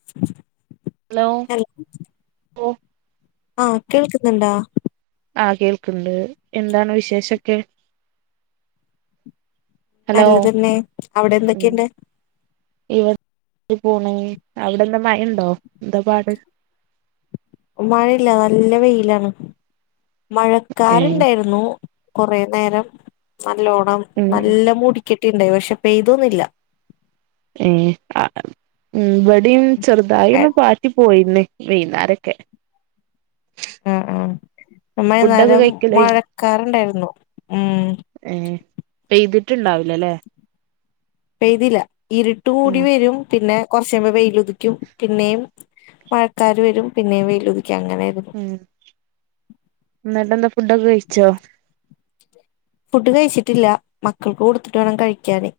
[unintelligible] Hello ഓഹ് ആഹ് കേൾക്ക്ന്ന്ണ്ടാ? ആഹ് കേൾക്ക്ണ്ട് എന്താണ് വിശേഷൊക്കെ? ഹലോ നല്ലത് തന്നെ അവിടെ എന്തൊക്കെയുണ്ട്. വിട്ട് പോണ് അവിടെ എന്താ മഴ ഉണ്ടോ, എന്താ പാട്. മഴയില്ല നല്ല വെയിലാണ്, ഏ മഴക്കാർ ഇണ്ടായിരുന്നു. കുറെ നേരം നല്ലോണ്ണം ഉം ഉം നല്ല മുടിക്കട്ടിണ്ടായി, പക്ഷെ പെയ്തൊന്നില്ല. ഏഹ് ആഹ് ഇവിടെയും ചെറുതായി ഒന്ന് ഏഹ് പറി. പോയില്ലേ വൈകുന്നാരൊക്കെ. ഉം ഉം നമ്മള് ഈ ഫുഡൊക്കെ നേരം കഴിക്കല് മഴക്കാറുണ്ടായിരുന്നു ഉം. ഉം പെയ്തിട്ടുണ്ടാവില്ലല്ലേ. പെയ്തില്ല ഇരുട്ട് കൂടി ഉം വരും പിന്നെ. കൊറച്ച് കഴിയുമ്പോ വെയില് ഉദിക്കും, പിന്നെയും മഴക്കാര് വരും പിന്നെയും വെയില് ഉദിക്കും അങ്ങനെയാണ്. ഉം എന്നിട്ട് എന്താ ഫുഡ് ഒക്കെ കഴിച്ചോ? ഫുഡ് കഴിച്ചിട്ടില്ല, മക്കൾക്ക് കൊടുത്തിട്ട് വേണം കഴിക്കാന്.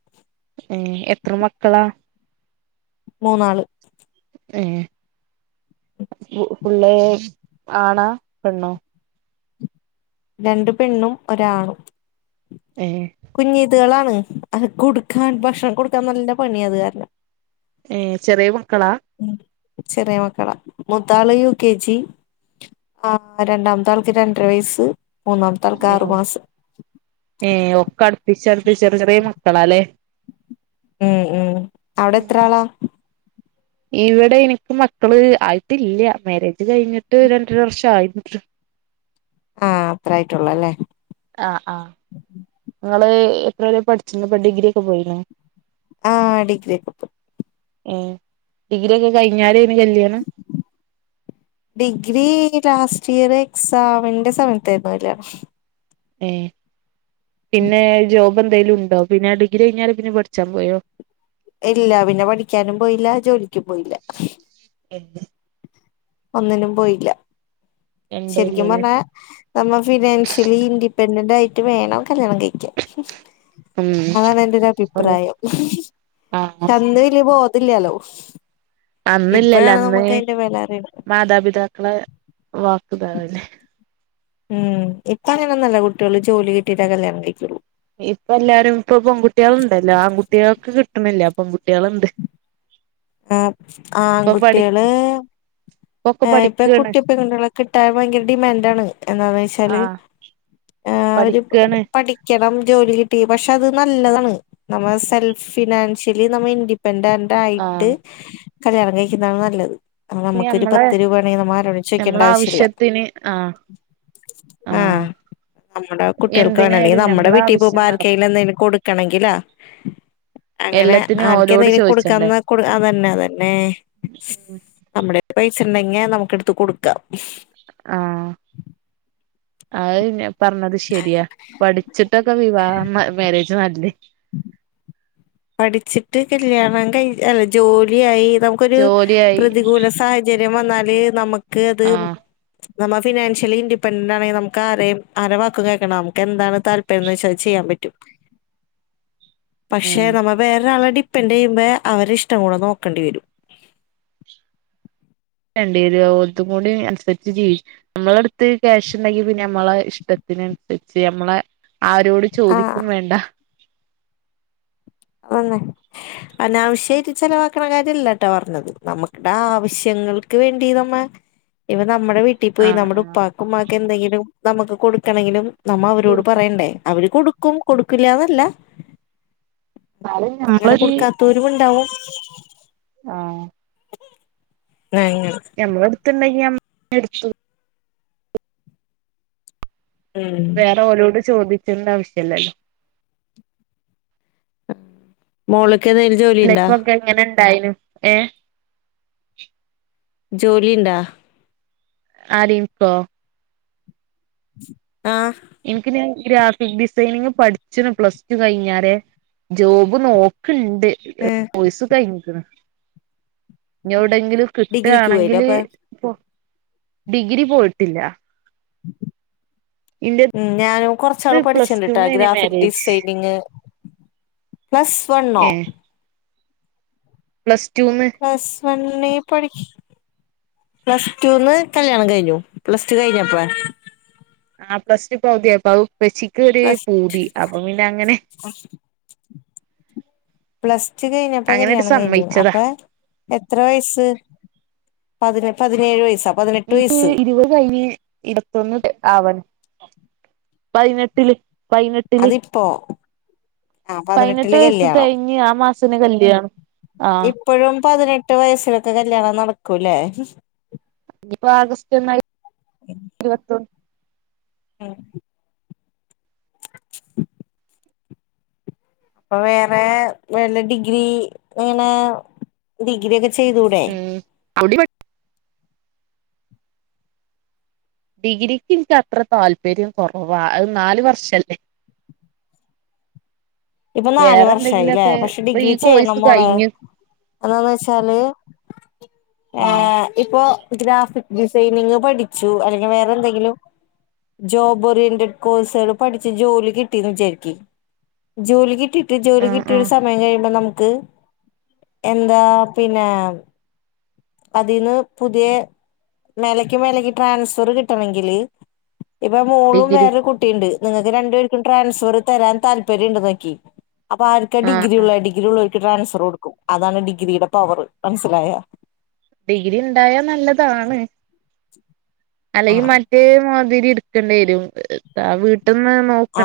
ഏഹ് എത്ര മക്കളാ? മൂന്നാള്. ഏഹ് ഫുള്ളാ ആണാ പെണ്ണോ? രണ്ടു പെണ്ണും ഒരാണും. ഏഹ് കുഞ്ഞിതളാണ് അത് കൊടുക്കാൻ ഭക്ഷണം കൊടുക്കാൻ നല്ല പണി അത് കാരണം. ഏഹ് ചെറിയ മക്കളാ? ഉം ചെറിയ മക്കളാ മുത്താള് യു കെ ജി. ആഹ് രണ്ടാമത്തെ ആൾക്ക് രണ്ടര വയസ്സ് മൂന്നാമത്താൾക്ക് ആറു മാസം. ഏഹ് ഒക്കെ അടുപ്പിച്ച് അടുപ്പിച്ച് ചെറിയ ചെറിയ മക്കളല്ലേ? ഉം ഉം അവിടെ എത്ര ആളാ? ഇവിടെ എനിക്ക് മക്കള് ആയിട്ടില്ല, മാരേജ് കഴിഞ്ഞിട്ട് രണ്ടര വർഷ ആയി. ആഹ് അത്ര ആയിട്ടുള്ളല്ലേ. ആഹ് ആഹ് ഇങ്ങള് എത്രവരെ പഠിച്ചുണ്ട്, ഡിഗ്രി ഒക്കെ പോയിനോ? ആഹ് ഡിഗ്രിയൊക്കെ പോയി. ഏഹ് ഡിഗ്രി ഒക്കെ കഴിഞ്ഞാണ് കല്യാണം. ഡിഗ്രി ലാസ്റ്റ് ഇയർ എക്സാമിന്റെ സമയത്തായിരുന്നു കല്യാണം. ഏഹ് പിന്നെ ജോബ് എന്തെലും ഉണ്ടോ, പിന്നെ ഡിഗ്രി കഴിഞ്ഞാല് പിന്നെ പഠിച്ചാൻ പോയോ? ഇല്ല പിന്നെ പഠിക്കാനും പോയില്ല ജോലിക്കും പോയില്ല. എ ഒന്നിനും പോയില്ല രണ്ടും ശരിക്കും ഇല്ലല്ലേ പറഞ്ഞാൽ. നമ്മള് ഫിനാൻഷ്യലി ഇൻഡിപെൻഡന്റ് ആയിട്ട് വേണം കല്യാണം കഴിക്കാൻ. ഉം അതാണ് എന്റെയൊരു ഒന്ന് അഭിപ്രായം ആഹ് അന്ന് വെല്ല്യ ബോധം ഇല്ലല്ലോ? അന്നില്ലല്ലേ അന്ന് വില അറിയുന്നത് മാതാപിതാക്കളെ വാക്കുതാവും തന്നെ. ഉം ഇപ്പ അങ്ങനെ ഒന്നുമല്ല കുട്ടിയോള് ജോലി കിട്ടിട്ടാ കല്യാണം കഴിക്കൊള്ളൂ. ഇപ്പ എല്ലാരും ഇപ്പ പെൺകുട്ടിയോള് ഉണ്ടല്ലോ ആൺകുട്ടികൾക്ക് കിട്ട്ണില്ല പെൺകുട്ടിയോള് ഉണ്ട്. ആഹ് ഇപ്പൊ പഠി ആൺകുട്ടിയോള്. ഇപ്പൊക്കെ ഇപ്പ പഠിക്കാണ് കുട്ടിപ്പെണ്ണുകളെ കിട്ടാൻ ഭയങ്കര ഡിമാൻഡ് ആണ് എന്താന്ന് വെച്ചാല്. ആഹ് ആഹ് അവര് പഠിക്കാണ് പഠിക്കണം ജോലി കിട്ടി പക്ഷെ അത് നല്ലതാണ് നമ്മള് സെൽഫ്. ഫിനാൻഷ്യലി നമ്മൾ ഇൻഡിപെൻഡന്റ് ആയിട്ട് ആഹ് കല്യാണം കഴിക്കുന്നതാണ് നല്ലത്. അ ഇനി നമുക്കൊരു നമ്മളെ പത്ത് രൂപാണെങ്കി നമ്മ ആരോടും ചോയ്ക്കണ്ട നമ്മളെ ആവശ്യല്ല ആവശ്യത്തിന് ആഹ് ആ ആഹ് നമ്മുടെ കുട്ടിയാൾക്കാണ് അല്ലെങ്കി എന്തിനായാലും നമ്മടെ നമ്മളെ വീട്ടി പൊവുമ്പൊ ആവശ്യം നടക്കും ആർക്കേലും എന്തേലു കൊട് ക്കണെങ്കിലാ അങ്ങനെ എല്ലാത്തിനും ഓലോട് ആർക്കെന്തനി ചോദിച്ചണ്ടേ കൊടുക്കാന്ന അതന്നെ അതന്നെ നമ്മുടെല് പൈസ ഇണ്ടെങ്കി നമുക്ക് എടുത്ത് കൊടുക്കാം ആ അത് ഇന്നെ പറഞ്ഞത് ശരിയാ പഠിച്ചിട്ടൊക്കെ വിവാഹം മാരേജ് നല്ലെത് പഠിച്ചിട്ട് കല്യാണം കഴി അല്ല ജോലിയായി നമുക്കൊരു ജോലിയായി പ്രതികൂല സാഹച ചര്യം വന്നാല് നമക്കത് ആഹ് നമ്മ ഫിനാൻ്യലി ഇൻിെപെന്റന്റ് ആണെങ്കി നമക്കാരെയും ആരെ വക്കും കേക്കണ്ട നമുകെന്താണ് താല്പര്യംന്ന് വെച്ചാ അത് ചെയാൻ പറ്റും ഉം പക്ഷെ നമ്മൾ വേറൊരാളെ ഡിപ്പെന്റ് ചെയ്യുമ്പയെ അവരെ ഇഷ്ടം കൂടെ നോക്കെണ്ടിവെരും ണ്ടേരും ഓൽതും കൂടി അൻസരിച്ച് ജീവി നമ്മള അടുത്ത് ക്യാഷ് ഉണ്ടങ്കി പിന്നെ നമ്മളെ ഇഷ്ടത്തിനൻസരിച്ച് നമ്മളെ ആരോടും ചോദിക്കും ആഹ് വേണ്ട ആന്നൊ അനാവിശ്യായിട്ട് ചെലവാക്ക്ണ കാര്യല്ല ട്ടോ പറഞ്ഞത് നമ്മക്ടെ ആവശ്യങ്ങൾക്ക് വേണ്ടി നമ്മ ഇപ്പ നമ്മടെ വീട്ടി പോയി ആഹ് നമ്മടെ ആഹ് ഉപ്പാക്കും ഉമ്മാക്കും എന്തെങ്കിലും നമുക്ക് കൊടുക്കണെങ്കിലും നമ്മ അവരോട് പറയണ്ടേ അവര് കൊടുക്കും കൊടുക്കില്ലാന്നല്ല എന്നാലും അങ്ങനെ നമ്മളൊരു കൊടുക്കാത്തൊരുമുണ്ടാവാം ആഹ് [unintelligible] ഞമ്മളെ എട്ത്ത്ണ്ടെങ്കി ഞമ്മള് മേടിച്ചു ഉം വേറെ ഓലോട് ചോദിക്കണ്ട ആവിശ്യല്ലല്ലോ ആഹ് മോള്ക്കെ [unintelligible] ലൈഫോക്കെ എങ്ങനെ ഇണ്ടായിനു ഏഹ് ജോലി ഇണ്ടാ? ആര് ഇൻക്കോ? ആഹ്. ഇൻക്ക് ഞാൻ ഗ്രാഫിക് ഡിസൈനിങ് പഠിച്ചണ് പ്ലസ് ടു കഴിഞ്ഞാരെ ജോബ് നോക്ക്ണ്ട് ഏഹ് കൊയ്സ് കഴിഞ്ഞിക്ക്ണ് ഇഞ് എവിടെങ്കിലും ഡിഗ്രിക്ക് പോയില്ലേ കിട്ടാണെങ്കില് അപ്പൊ ഡിഗ്രി പോയിട്ടില്ല ഇന്റെ ഉം ഞാനും കൊർച്ചാള് പഠിച്ചിണ്ടിട്ടാ ഗ്രാഫിക് മാരേജ് ഡിസൈനിങ് പ്ലസ് വണ്ണോ? ഏഹ് പ്ലസ് റ്റൂ ന്ന് പ്ലസ് വണ്ണി പഠിക്ക- പ്ലസ് റ്റൂ ന്ന് കല്യാണം കഴിഞ്ഞു പ്ലസ് റ്റു കഴിഞ്ഞപ്പ ആ പ്ലസ് ടു പൗതിയായപ്പൊ അത് ഇപ്പച്ചിക്ക് ഒരു പ്ലസ് പൂതി അപ്പൊ പിന്നെ അങ്ങനെ പ്ലസ് ടു കഴിഞ്ഞിപ്പ അങ്ങനെട്ട് കല്യാണം കഴിഞ്ഞു സമ്മയിച്ചതാ അപ്പാ എത്ര വയസ്സ് പതിനെട്ടു പതിനേഴ് വയസ്സാ? പതിനെട്ട് ഇൻക്ക് വയസ്സ് ഇരുപത് കഴിഞ്ഞ് ഇരുപത്തൊന്ന് ആവാണ് പതിനെട്ടില് പതിനെട്ടില് അതിപ്പോ ആ പതിനെട്ട് പതിനെട്ടില് വയസ് കല്യാണം തെകഞ്ഞ് ആ മാസന്നെ കല്യാണം ആ ഇപ്പഴും പതിനെട്ട് വയസ്സിലൊക്കെ കല്യാണം നടക്കൂല്ലേ? ഇഞ്ഞിപ്പോ ആഗസ്റ്റ് ഒന്നായി ഇരുവത്തൊന്ന് ഉം... അപ്പൊ വേറെ വല്ല ഡിഗ്രി ഇങ്ങനെ ഡിഗ്രി ഒക്കെ ചെയ്തൂടെ? ഉം അവിടെ ഡിഗ്രിക്ക് എനിക്ക് അത്ര താല്പര്യം കുറവാ നാലു വർഷംല്ലേ. ഇപ്പൊ നാല് വേറെ വർഷായില്ലേ എന്തെങ്കിലുമൊക്കെ പക്ഷെ ഇപ്പൊ ഡിഗ്രി ഈ ചെരണം കോഴ്സ് മോളോ കഴിഞ്ഞ് എന്താന്ന് വെച്ചാല്. എ ആഹ് ഇപ്പൊ ഗ്രാഫിക് ഡിസൈനിങ് പഠിച്ചു അല്ലെങ്കിൽ വേറെ എന്തെങ്കിലും. ജോബ് ഓറിയന്റഡ് കോഴ്സുകള് പഠിച്ച് ജോലി കിട്ടിയന്ന് വിചാരിക്ക്. ജോലി കിട്ടിട്ട് ജോലി ആഹ് കിട്ടിയ ഒരു ആഹ് സമയം കഴിയുമ്പോ നമുക്ക്. എന്താ പിന്നെ. അതിൽന്ന് പുതിയ മേലക്ക് മേലക്ക് ട്രാൻസ്ഫർ കിട്ടണെങ്കില്. ഇപ്പൊ മോളും ഡിഗ്രി വേറൊരു കുട്ടിയുണ്ട് നിങ്ങൾക്ക് രണ്ടു പേർക്കും ട്രാൻസ്ഫർ തരാൻ താല്പര്യം ഉണ്ട് എന്ന് വെക്ക്. അപ്പൊ ആർക്ക ആഹ് ഡിഗ്രി ഉള്ള ആഹ് ഡിഗ്രി ഉള്ളവർക്ക് ട്രാൻസ്ഫർ കൊടുക്കും അതാണ് ഡിഗ്രിയുടെ പവറ് മനസ്സിലായ. ഡിഗ്രി ഇണ്ടായാൽ നല്ലതാണ്. [inaudible] അല്ലെങ്കിൽ മറ്റേ മാതിരി എടുക്കേണ്ടി വരും ആ വീട്ടന്ന്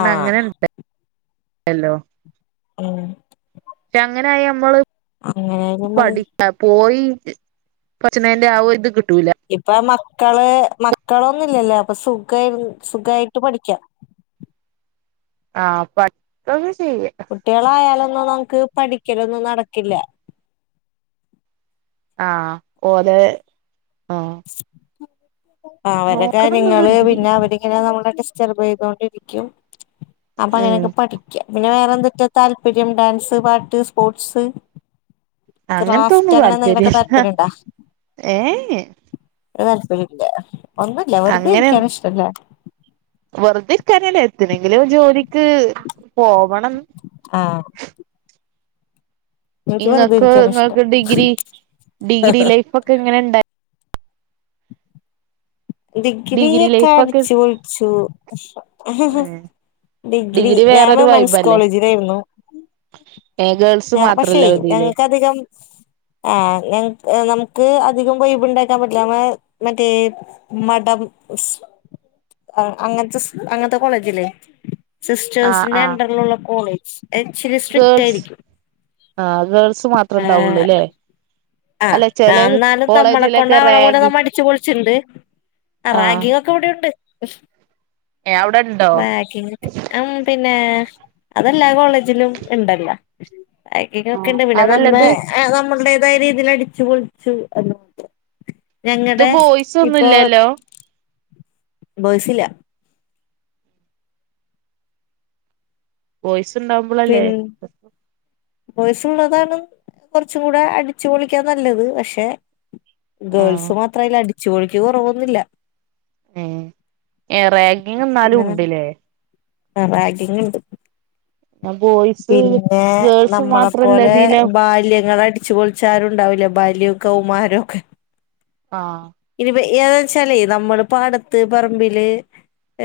ആ അങ്ങനെ. ഹലോ ടലോ ഉം. അങ്ങനെയാ നമ്മള് അങ്ങനെയായാലും മതി പഠി ആ പോയി പച്ച നേന്റെ ആവു ഇത് കിട്ടൂല. ഇപ്പ മക്കള് മക്കളൊന്നുല്ലല്ലോ അപ്പൊ സുഖ സുഖായിട്ട് പഠിക്കാം. ആഹ് പഠിക്കക്കെ ചെയ്യ കുട്ടിളായാലൊന്നും നമുക്ക് പഠിക്കലൊന്നും നടക്കില്ല. ആ ഓലോ ആഹ്. അവരെ നോക്കണം എന്നുള്ള കാര്യങ്ങള്. ഡിഗ്രി പിന്നെ അവര് നമ്മള ഡിസ്റ്റർബ് ചെയ്തൊണ്ടിരിക്കും അപ്പൊ ഉം അങ്ങനൊക്കെ പഠിക്കൃ പിന്നെ വേറെന്തുട താല്പര്യം ഡാൻസ്, പാട്ട്, സ്പോർട്സ്. ക്രാഫ്റ്റ് അങ്ങനത്തൊന്നും അങ്ങനെ എന്തെങ്കിലൊക്ക താല്പര്യ ഉണ്ടാ. ഏ എ ഒരു താല്പര്യയില്ല ഒന്നുല്ല വെറുതെ അങ്ങനെ ഇനിക്കാണും ഇഷ്ടല്ല. വെറുതെ ഇരിക്കാനും എന്തിനെങ്കിലുംഒര് ജോലിക്ക് പോവണം. ആഹ് എനിക്ക് വെറുതെ ഇങ്ങക്ക് ഇരിക്കാന ഇങ്ങൾക് ഇഷ്ടം ഡിഗ്രി ഡിഗ്രി ലൈഫ് ഒക്കെ ഇങ്ങനെണ്ടാ ഡിഗ്രി ഒക്കെ അടിച്ചു പൊളിച്ചു. ഹ ഏഹ് ഡിഗ്രി ഞാന് വുമെൻസ് കോളേജിലാരുന്നു. ഏ ഗേൾസ് നാ പക്ഷേ മാത്രല്ലേ ഇതില് ഞങ്ങക്ക് അധികം. ആഹ് ഞങ് നമുക്ക് അധികം വൈബ് ഉണ്ടാക്കാൻ പറ്റ്ല്ലാ. നമക് മറ്റേ മഡം സ് അങ്ങനത്ത സ് അങ്ങനത്ത കോളേജില്ലേ. ആഹ് സിസ്റ്റേഴ്സിന്റെ ആഹ് അണ്ടറിലുള്ള കോളേജ് ഇച്ചിരി സ്ട്രിക്റ്റ് ഗേൾസ് ആയിരിക്കും. ആഹ് ഗേൾസ് മാത്രം ഇണ്ടാവുള്ളുല്ലേ? ആഹ് ആന്നാലും നമ്മള കൊണ്ടാവണ പോല റാഗി നമ്മ അടിച്ചു പൊളിച്ചുണ്ട്. ആഹ് റാഗി കൂടെ ഉണ്ട് ഏ അവിടെണ്ടോ ബാക്കിം അം പിന്നെ അതെല്ലാ കോളേജിലും ഇണ്ടല്ല. ആക്കിങ്ങ് ആഹ് ഒക്കെണ്ട് പിന്നെ അതല്ല നമ്മെ ഇത് ആഹ് നമ്മള്ടേതായ രീ തില് അടിച്ചു പൊളിച്ചു. എന്ന് ഇത് ഞങ്ങടെ വോയിസ് ഒന്നും ഇപ്പോ ഇല്ലല്ലോ ബോയ്സില്ല ബോയിസ് ഇണ്ടാവുമ്പളല്ലേ ബോയിസ് ഉള്ളതാണും കൊറച്ചും കൂടെ അടിച്ചു പൊളിക്കാൻ നല്ലത് പക്ഷേ ആഹ് ഗേൾസ് മാത്രം ആയാലും അടിച്ചുപൊളിക്ക് കൊറവ് ഒന്നും ഇല്ല ഏ എ റാഗിങ് എന്നാലും ഉണ്ട്ല്ലേ ആഹ് റാഗിങ്ങിണ്ട് ഞാൻ പോയി പിന്നെ നമ്മളെപ്പോലെ ഇതില് ബാല്യങ്ങളടി ച്ച് പൊളിച്ചാരും ഉണ്ടാവില്ല ബാല്യോം കൗമാരോക്കെ ആഹ് ഇനിപ്പ ഏതാച്ചാലേ നമ്മള് പാടത്ത് പറമ്പില്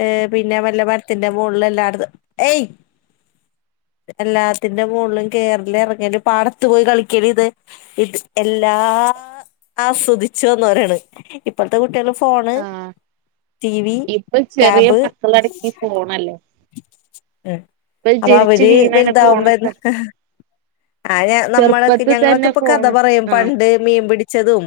ഏ പിന്നെ വല്ല മരത്തിന്റെ മോളില് എല്ലാ അടത് ഏയ് എല്ലാത്തിന്റെ മോളിലും കേറല് ഇറങ്ങല് പാടത്തു പോയി കളിക്കല് ഇത് ഇത് എല്ലാ ആസ്വദിച്ചു വന്നവരാണ് ഇപ്പള്ത്ത കുട്ടികളും ഫോണ്, ആഹ് ടിവി, ഇപ്പൊ ചെറിയ ടാബ് മക്കളടക്കി ഫോണല്ലേ ഉം ഇപ്പൊ അപ്പ ജനിച്ചു അവര് വീണന്നെ വലുതാവുമ്പോന്ന ഫോണൊക്കെ ആഹ് ഞാ നമ്മളക്കെ ചെറുപ്പത്തി ഞങ്ങളൊക്കെ തന്നെ ഇപ്പം കഥ ഫോണ് പറയും ആഹ് പണ്ട് മീൻ പിടിച്ചതും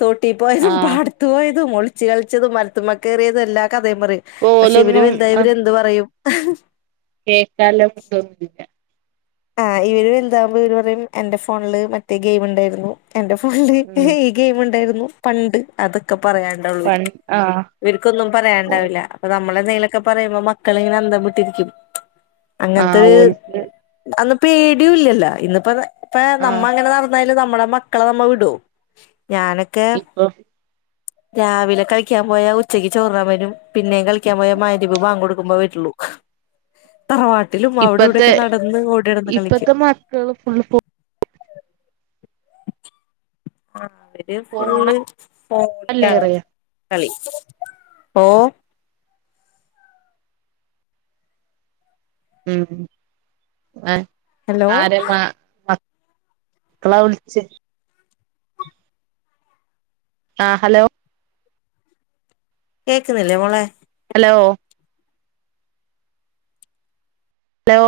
തൊട്ടി പോയതും, ആഹ് പാടത്തു പോയതും, ഒളിച്ച് കളിച്ചതും, മരത്തുമ്മ കേറിയതും എല്ലാ കഥേം പറയും പക്ഷേ ഇവരു ഓലൊന്നും വൽതായാ ഇവര് എന്ത് പറയും കേട്ടാലും ഇവൽക്കൊന്നും ഇല്ല ആഹ് ഇവര് വലുതാവുമ്പം ഇവര് പറയും എന്റെ ഫോണില് മറ്റേ ഗെയിം ഉണ്ടായിരുന്നു എന്റെ ഫോണില് ഉം ഗെയിമ് ഉണ്ടായിരുന്നു പണ്ട് അതൊക്കെ പറയാണ്ടാ വുള്ളു ഇവൽക്ക് പണ്ട് ആഹ് ഇവർക്കൊന്നും പറയാൻ ഇണ്ടാവില്ല അപ്പോ നമ്മള് എന്തെങ്കിലൊക്കെ പറയുമ്പോ മക്കളിങ്ങനെ അന്തംവിട്ടിരിക്കും ആഹ് ഓൽന്ത് അന്ന് പേടിയും ഇല്ലല്ലാ ഇന്നിപ്പം ഇപ്പ നമ്മ ആഹ് അങ്ങനെ നട എന്നായല് നമ്മള മക്കളെ നമ്മ വിടോ ഞാനൊക്കെ ഇപ്പൊ രാവിലെ കളിക്കാൻ പോയാ ഉച്ചയ്ക്ക് ചോറിന്നാൻ വരും പിന്നേം കളിക്കാൻ പോയാ മരിവ് വാങ്കൊടുക്കുമ്പോ വരുള്ളൂ ത്തിലും അവിടെ ഇപ്പത്തെ ഇവിടെക്കെ നടന്ന് ഓടി നടന്ന് കളിക്കും ഇപ്പത്തെ മക്കള് ഫുള്ള് പൊ ഫോണല്ലേ ആഫോണിലാണ് പറയാ കളി ഓ ഉം ആ ഹലോ ആരെമ്മ മ മക്കളാ വിളിച്ച ആ ഹലോ കേൾക്കുന്നില്ലേ മോളെ ഹലോ ഹലോ